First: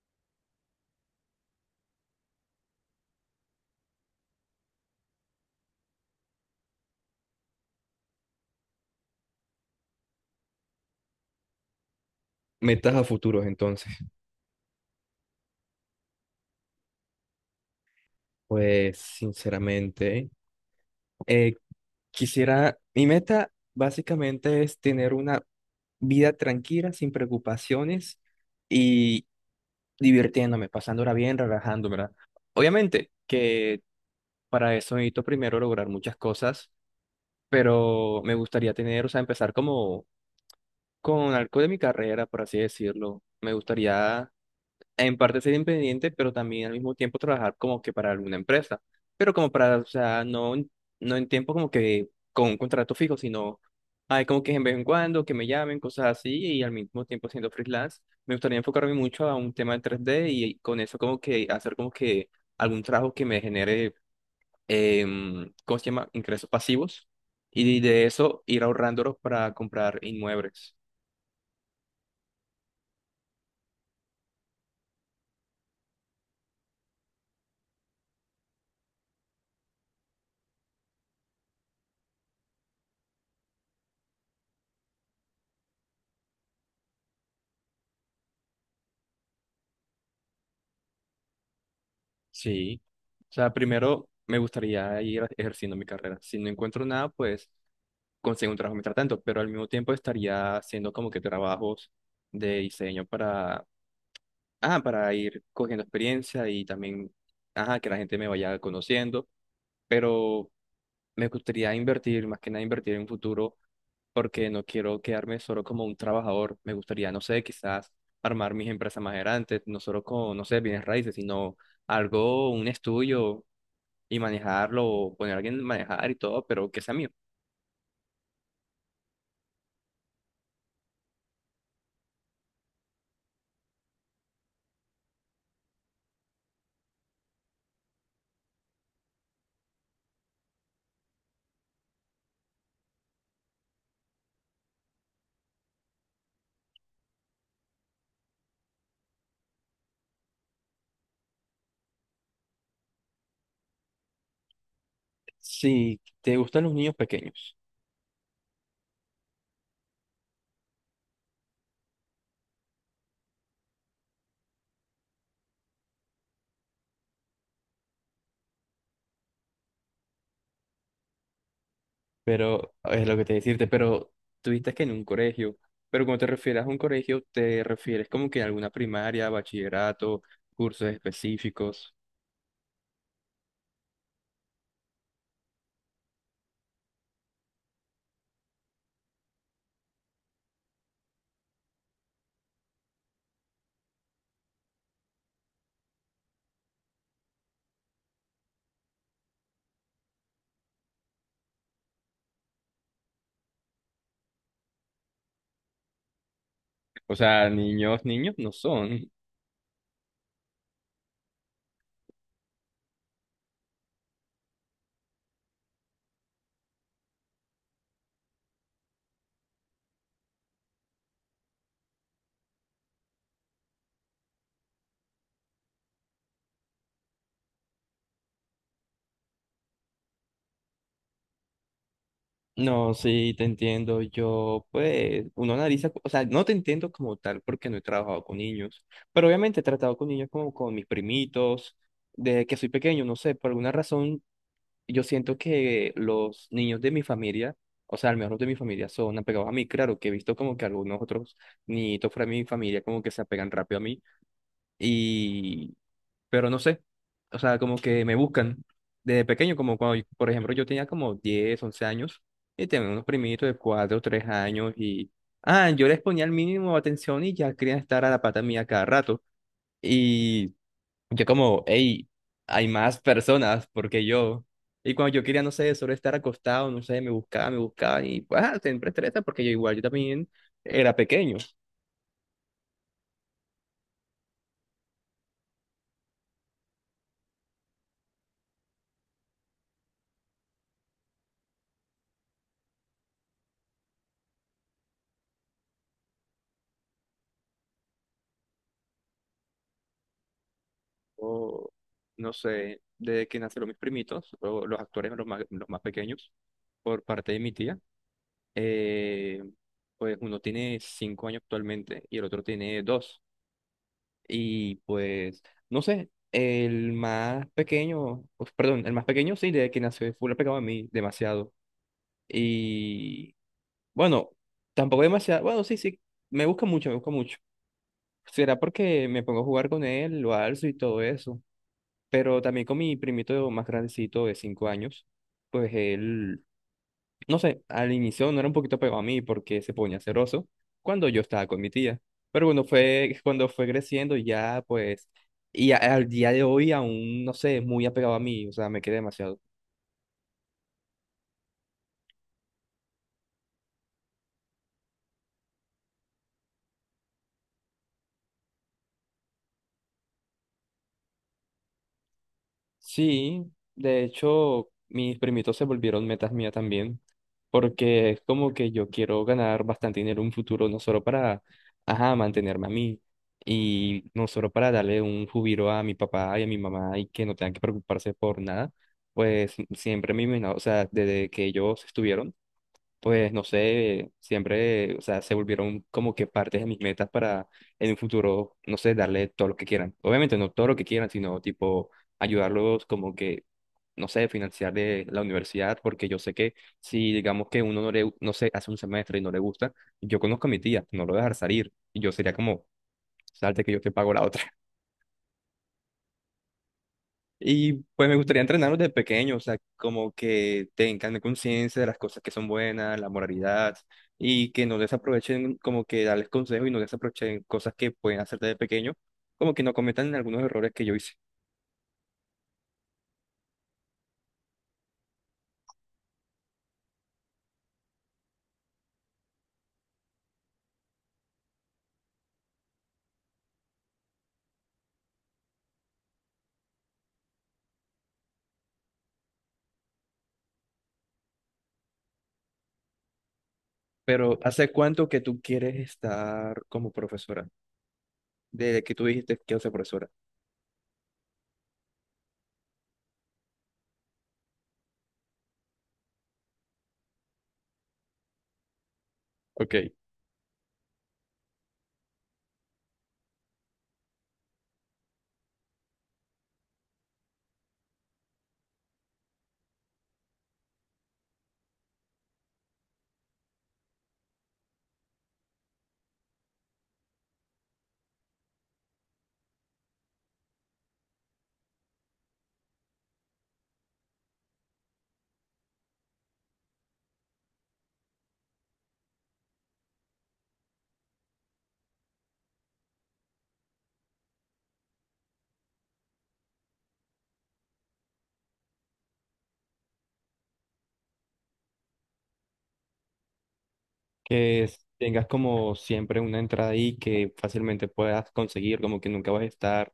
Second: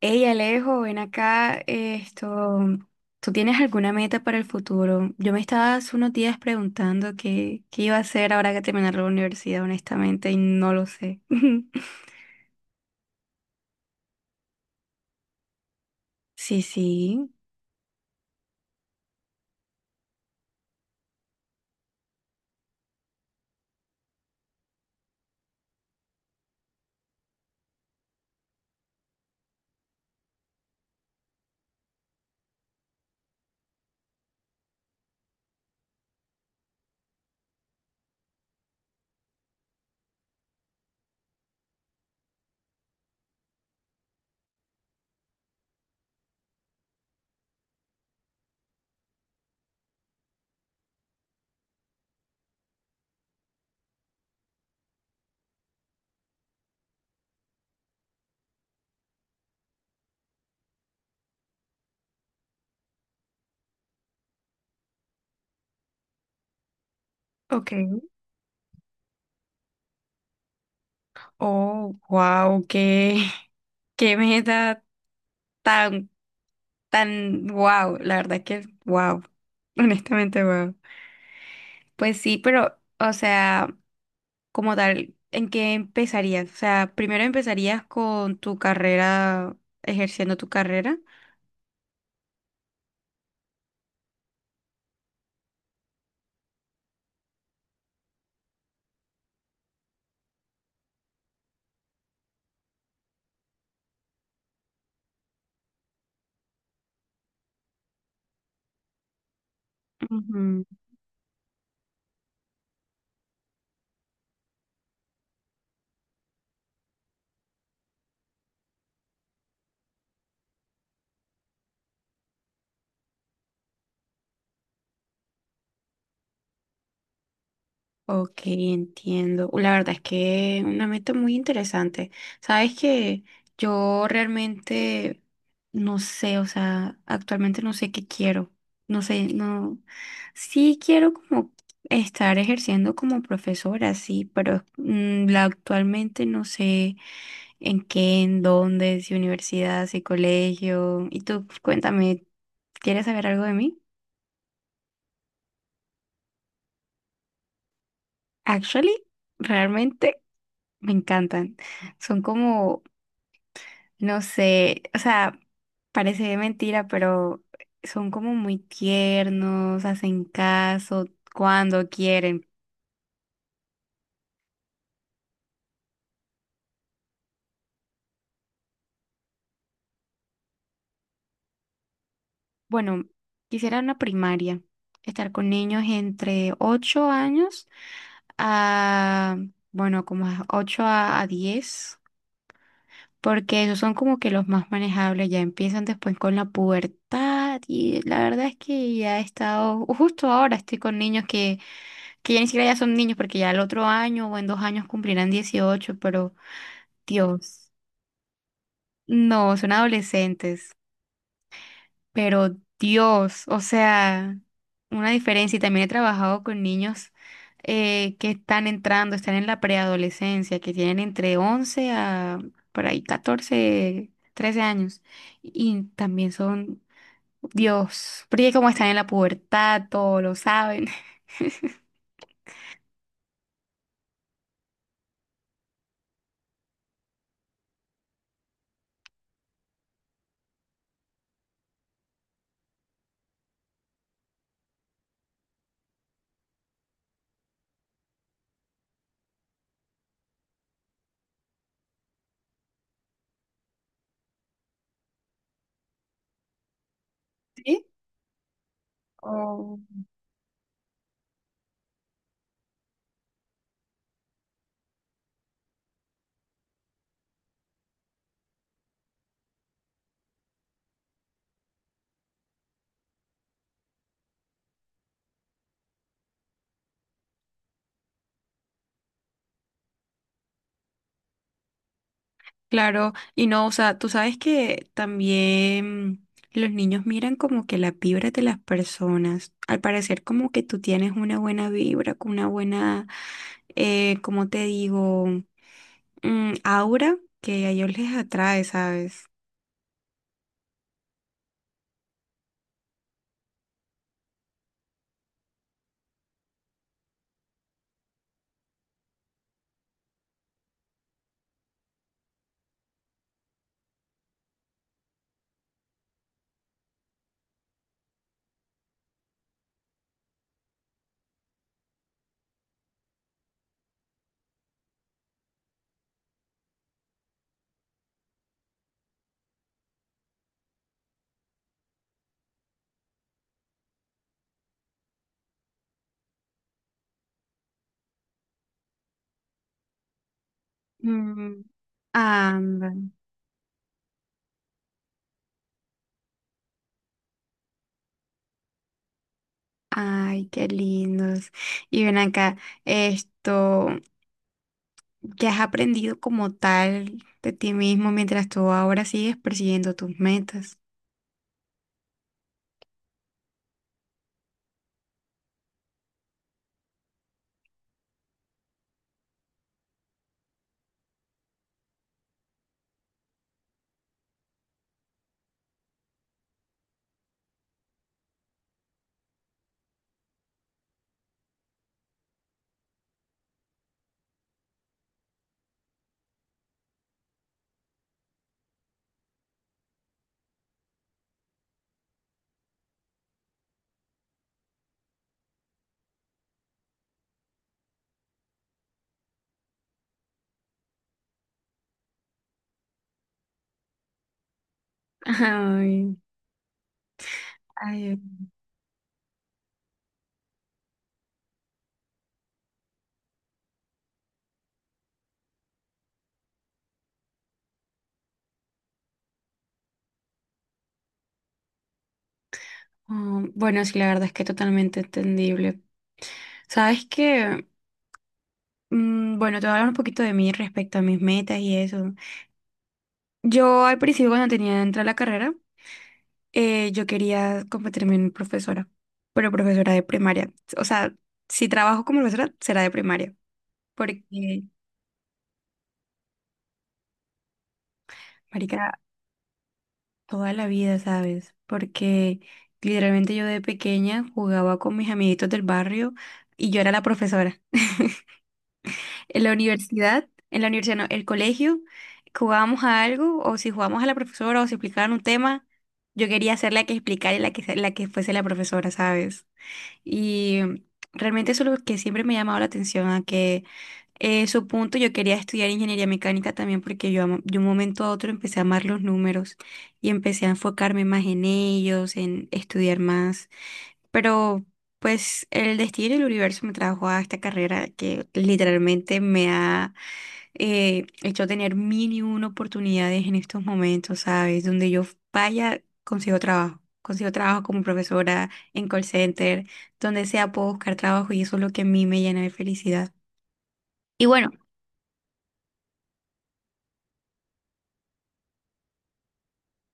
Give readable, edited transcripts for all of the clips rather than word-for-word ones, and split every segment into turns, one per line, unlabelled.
Hey Alejo, ven acá, esto, ¿tú tienes alguna meta para el futuro? Yo me estaba hace unos días preguntando qué iba a hacer ahora que terminar la universidad, honestamente, y no lo sé.
Metas a futuros, entonces.
Sí, sí,
Pues, sinceramente, eh, quisiera, mi meta básicamente es tener una vida tranquila, sin preocupaciones y divirtiéndome, pasándola bien, relajándome, ¿verdad? Obviamente que para eso necesito primero lograr muchas cosas, pero me gustaría tener, o sea, empezar como con algo de mi carrera, por así decirlo. Me gustaría en parte ser independiente, pero también al mismo tiempo trabajar como que para alguna empresa, pero como para, o sea, no, no en tiempo como que con un contrato fijo, sino hay como que en vez en cuando que me llamen, cosas así, y al mismo tiempo siendo freelance, me gustaría enfocarme mucho a un tema de 3D y con eso como que hacer como que algún trabajo que me genere, ¿cómo se llama? Ingresos pasivos, y
ok.
de eso ir ahorrándolos para comprar inmuebles.
Oh, wow, qué meta tan, tan, wow, la verdad que wow, honestamente wow. Pues sí, pero, o sea, como tal, ¿en qué empezarías? O sea, primero empezarías con tu carrera, ejerciendo tu carrera.
Sí, o sea, primero me gustaría ir ejerciendo mi carrera. Si no encuentro nada, pues consigo un trabajo mientras tanto, pero al mismo tiempo estaría haciendo como que trabajos de diseño para, para ir cogiendo experiencia y también, ajá, que la gente me vaya conociendo, pero
Ujú.
me gustaría invertir, más que nada invertir en un futuro, porque no quiero quedarme solo como un trabajador. Me gustaría, no sé, quizás armar mis empresas más grandes, no solo con, no sé, bienes raíces, sino algo, un estudio y manejarlo, poner a alguien a manejar y todo, pero que sea mío.
Ok, entiendo. La verdad es que una meta muy interesante. Sabes que yo realmente no sé, o sea, actualmente no sé qué quiero. No sé, no. Sí quiero como estar ejerciendo como profesora, sí, pero actualmente no sé. ¿En qué? ¿En dónde? ¿Si universidad? ¿Si colegio? Y tú, cuéntame, ¿quieres saber algo de mí?
Sí, te gustan los niños pequeños.
Actually, realmente me encantan. Son como, no sé, o sea, parece mentira, pero son como muy tiernos, hacen caso cuando quieren.
Pero es lo que te decirte, pero tuviste que en un colegio, pero cuando te refieres a un colegio, te refieres como que a alguna primaria, bachillerato, cursos específicos.
Bueno, quisiera una primaria, estar con niños entre 8 años a, bueno, como a 8 a 10. Porque esos son como que los más manejables, ya empiezan después con la pubertad y la verdad es que ya he estado, justo ahora estoy con niños que ya ni siquiera ya son niños porque ya el otro año o en 2 años cumplirán 18, pero
O sea,
Dios,
niños, niños no son.
no, son adolescentes. Pero Dios, o sea, una diferencia. Y también he trabajado con niños que están entrando, están en la preadolescencia, que tienen entre 11 a por ahí 14, 13 años. Y también son, Dios, porque como están en la pubertad, todo lo saben.
No, sí, te entiendo, yo pues, uno analiza, o sea, no te entiendo como tal porque no he trabajado con niños, pero obviamente he tratado con niños como con mis primitos, desde que soy pequeño, no sé, por alguna razón yo siento que los niños de mi familia, o sea, al menos los de mi familia son apegados a mí. Claro que he visto como que algunos otros niñitos fuera de mi familia como que se apegan rápido a mí y, pero no sé, o sea, como que me buscan desde pequeño, como cuando,
¿Sí?
por ejemplo, yo tenía como 10, 11 años y tenía unos primitos de 4, 3 años y, yo les ponía el mínimo de atención y ya querían estar a la pata mía cada rato. Yo como, hey, hay más personas porque yo. Y cuando yo quería, no sé, solo estar acostado, no sé, me buscaba y pues ah, siempre estresa porque yo igual, yo también era pequeño.
Claro, y no, o sea, tú sabes que también los niños miran como que la vibra de las personas. Al parecer como que tú tienes una buena vibra, con una buena, ¿cómo te digo? Aura que a ellos les atrae, ¿sabes?
O no sé, desde que nacieron mis primitos, o los actores los más pequeños, por parte de mi tía, eh, pues uno tiene 5 años actualmente y el otro tiene dos. Y pues, no sé, el más pequeño, pues, perdón, el más pequeño sí, desde que nació, fue lo pegado a mí demasiado. Y bueno, tampoco demasiado. Bueno, sí, sí, me busca mucho, me busca mucho. Será porque me pongo a jugar con él, lo alzo y todo eso. Pero también con mi primito más grandecito de 5 años, pues él, no sé, al inicio no era un poquito pegado a mí porque se ponía celoso cuando yo estaba con
Mm,
mi tía. Pero bueno,
ándale.
fue cuando fue creciendo ya, pues, y al día de hoy aún, no sé, es muy apegado a mí, o sea, me quedé demasiado.
Ay, qué lindos. Y ven acá, esto, ¿qué has aprendido como tal de ti mismo mientras tú ahora sigues persiguiendo tus metas?
Sí, de hecho, mis primitos se volvieron metas mías también, porque es como que yo quiero ganar bastante dinero en un futuro, no solo para, ajá, mantenerme a mí, y no solo para darle un jubilo a mi papá y a mi mamá y que no tengan que preocuparse por nada, pues siempre me imagino, o sea, desde que ellos estuvieron pues no sé, siempre, o sea, se volvieron como que partes de mis metas para en un futuro, no sé, darle todo lo que quieran. Obviamente no todo lo que quieran, sino tipo ayudarlos como que, no sé, financiar de la universidad, porque yo sé que si digamos que uno no le, no sé, hace un semestre y no le gusta, yo conozco a mi tía, no lo voy a dejar salir, y yo sería como, salte que yo te pago la otra.
Ay.
Y pues me
Ay,
gustaría entrenarlos desde pequeño, o sea, como que tengan conciencia de las cosas que son buenas, la moralidad, y que no desaprovechen, como que darles consejos y no desaprovechen cosas que pueden hacer desde pequeño, como que no cometan algunos errores que yo hice.
ah, bueno, sí, la verdad es que totalmente entendible. Sabes que, bueno, te voy a hablar un poquito de mí respecto a mis metas y eso. Yo al principio cuando tenía entrar a la carrera, yo quería convertirme en profesora, pero profesora de primaria. O sea, si trabajo como profesora, será de primaria, porque,
Pero ¿hace cuánto que tú quieres estar como profesora? Desde
marica,
que tú dijiste que quiero ser profesora.
toda la vida, ¿sabes? Porque literalmente yo de pequeña jugaba con mis amiguitos del barrio y yo era la profesora. En la
Ok.
universidad, en la universidad, no, el colegio, que jugábamos a algo, o si jugábamos a la profesora, o si explicaban un tema, yo quería ser la que explicara y la que fuese la profesora, ¿sabes? Y realmente eso es lo que siempre me ha llamado la atención, a que su punto yo quería estudiar ingeniería mecánica también porque de un momento a otro empecé a amar los números y empecé a enfocarme más en ellos, en estudiar más. Pero pues el destino y el universo me trajo a esta carrera que literalmente me ha hecho tener mil y una oportunidades en estos momentos, ¿sabes? Donde yo vaya, consigo trabajo. Consigo trabajo como profesora en call center, donde sea puedo buscar trabajo y eso es lo que a mí me llena de felicidad. Y bueno.
Tengas como siempre una entrada ahí que fácilmente puedas conseguir, como que nunca vas a estar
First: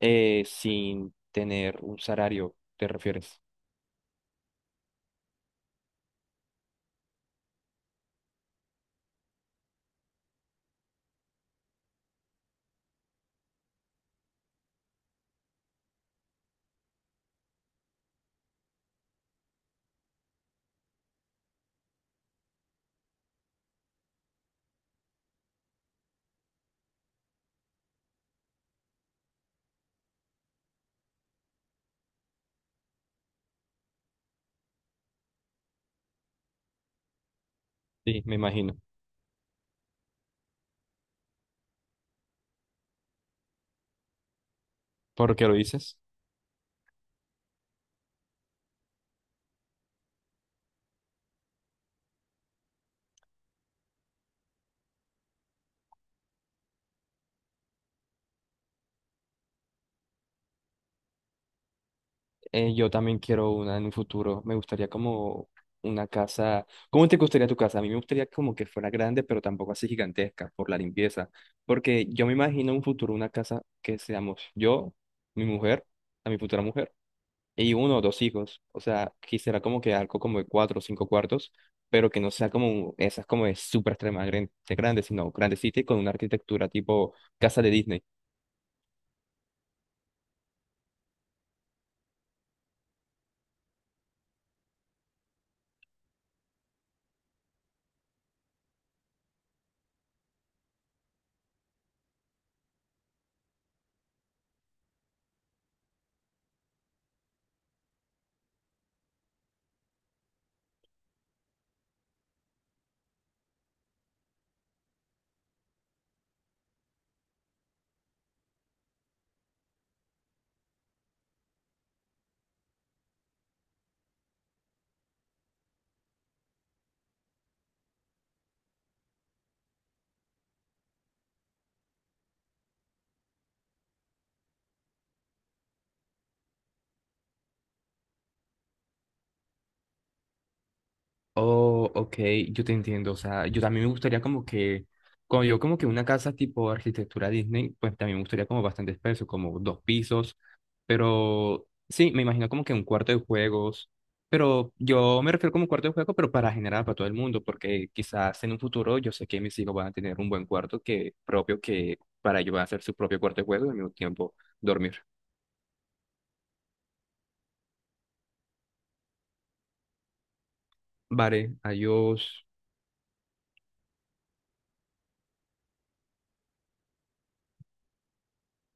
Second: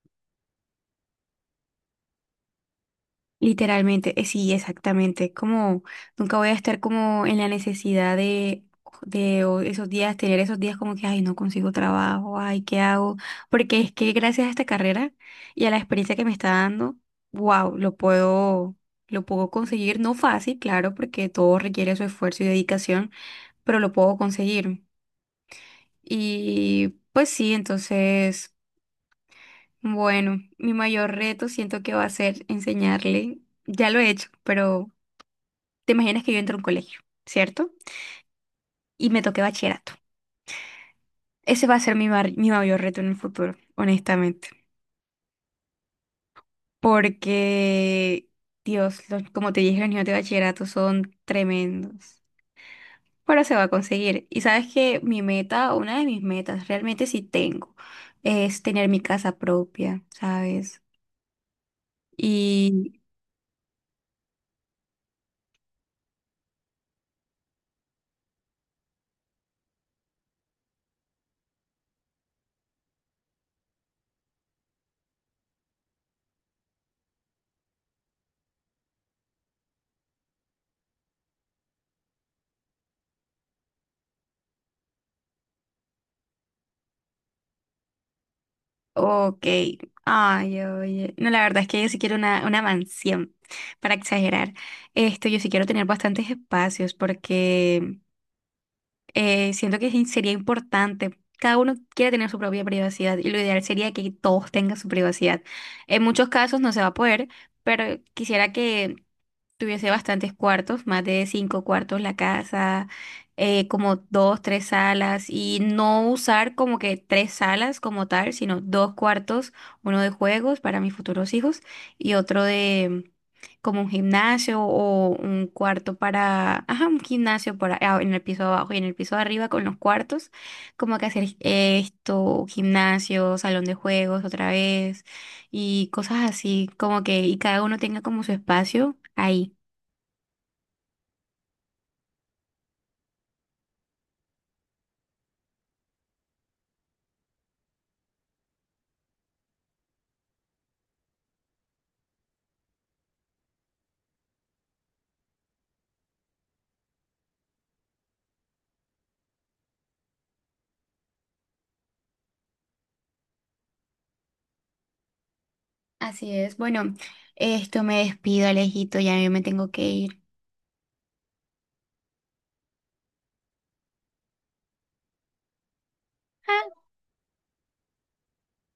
sin tener un salario, ¿te refieres?
Literalmente, sí, exactamente. Como nunca voy a estar como en la necesidad de o esos días, tener esos días como que, ay, no consigo trabajo, ay, ¿qué hago? Porque es que gracias a esta carrera y a la experiencia que me está dando, wow, lo puedo conseguir. No fácil, claro, porque todo requiere su esfuerzo y dedicación, pero lo puedo conseguir. Y pues sí, entonces, bueno, mi mayor reto siento que va a ser enseñarle. Ya lo he hecho, pero te imaginas que yo entro a un colegio, ¿cierto?
Sí, me imagino.
Y me toque bachillerato. Ese va a ser mi mayor reto en el futuro, honestamente.
¿Por qué lo dices,
Porque, Dios, como te dije, los niños de bachillerato son tremendos. Pero se va a conseguir. Y sabes que mi meta, una de mis metas, realmente sí tengo, es tener mi casa propia, ¿sabes?
yo también quiero una en un futuro. Me gustaría como una casa. ¿Cómo te gustaría tu casa? A mí me gustaría como que fuera grande, pero tampoco así gigantesca por la limpieza. Porque yo me imagino en un futuro una casa que seamos yo, mi mujer, a mi futura mujer, y uno o dos hijos. O sea, quisiera como que algo como de cuatro o cinco cuartos, pero que no sea como esas como de súper extremadamente grandes, sino grandecita y con una arquitectura tipo casa de Disney.
Ok. Ay, oye. No, la verdad es que yo sí quiero una mansión, para exagerar. Esto, yo sí quiero tener bastantes espacios porque siento que sí sería importante. Cada uno quiere tener su propia privacidad y lo ideal sería que todos tengan su privacidad. En muchos casos no se va a poder, pero quisiera que tuviese bastantes cuartos, más de cinco cuartos la casa, como dos, tres salas y no usar como que tres salas como tal, sino dos cuartos, uno de juegos para mis futuros hijos y otro como un gimnasio o un cuarto para, ajá, un gimnasio para, ah, en el piso de abajo y en el piso de arriba con los cuartos, como que hacer esto, gimnasio, salón de juegos otra vez y cosas así, como que y cada uno tenga como su espacio ahí.
Oh, ok, yo te entiendo. O sea, yo también me gustaría como que, cuando yo como que una casa tipo arquitectura Disney, pues también me gustaría como bastante espeso, como dos pisos. Pero sí, me imagino como que un cuarto de juegos. Pero yo me refiero como cuarto de juego, pero para generar para todo el mundo, porque quizás en un futuro yo sé que mis hijos van a tener un buen cuarto que propio que para ellos va a ser su propio cuarto de juego y al mismo tiempo dormir.
Así es, bueno, esto me despido, Alejito, ya yo me tengo que ir.
Vale, adiós.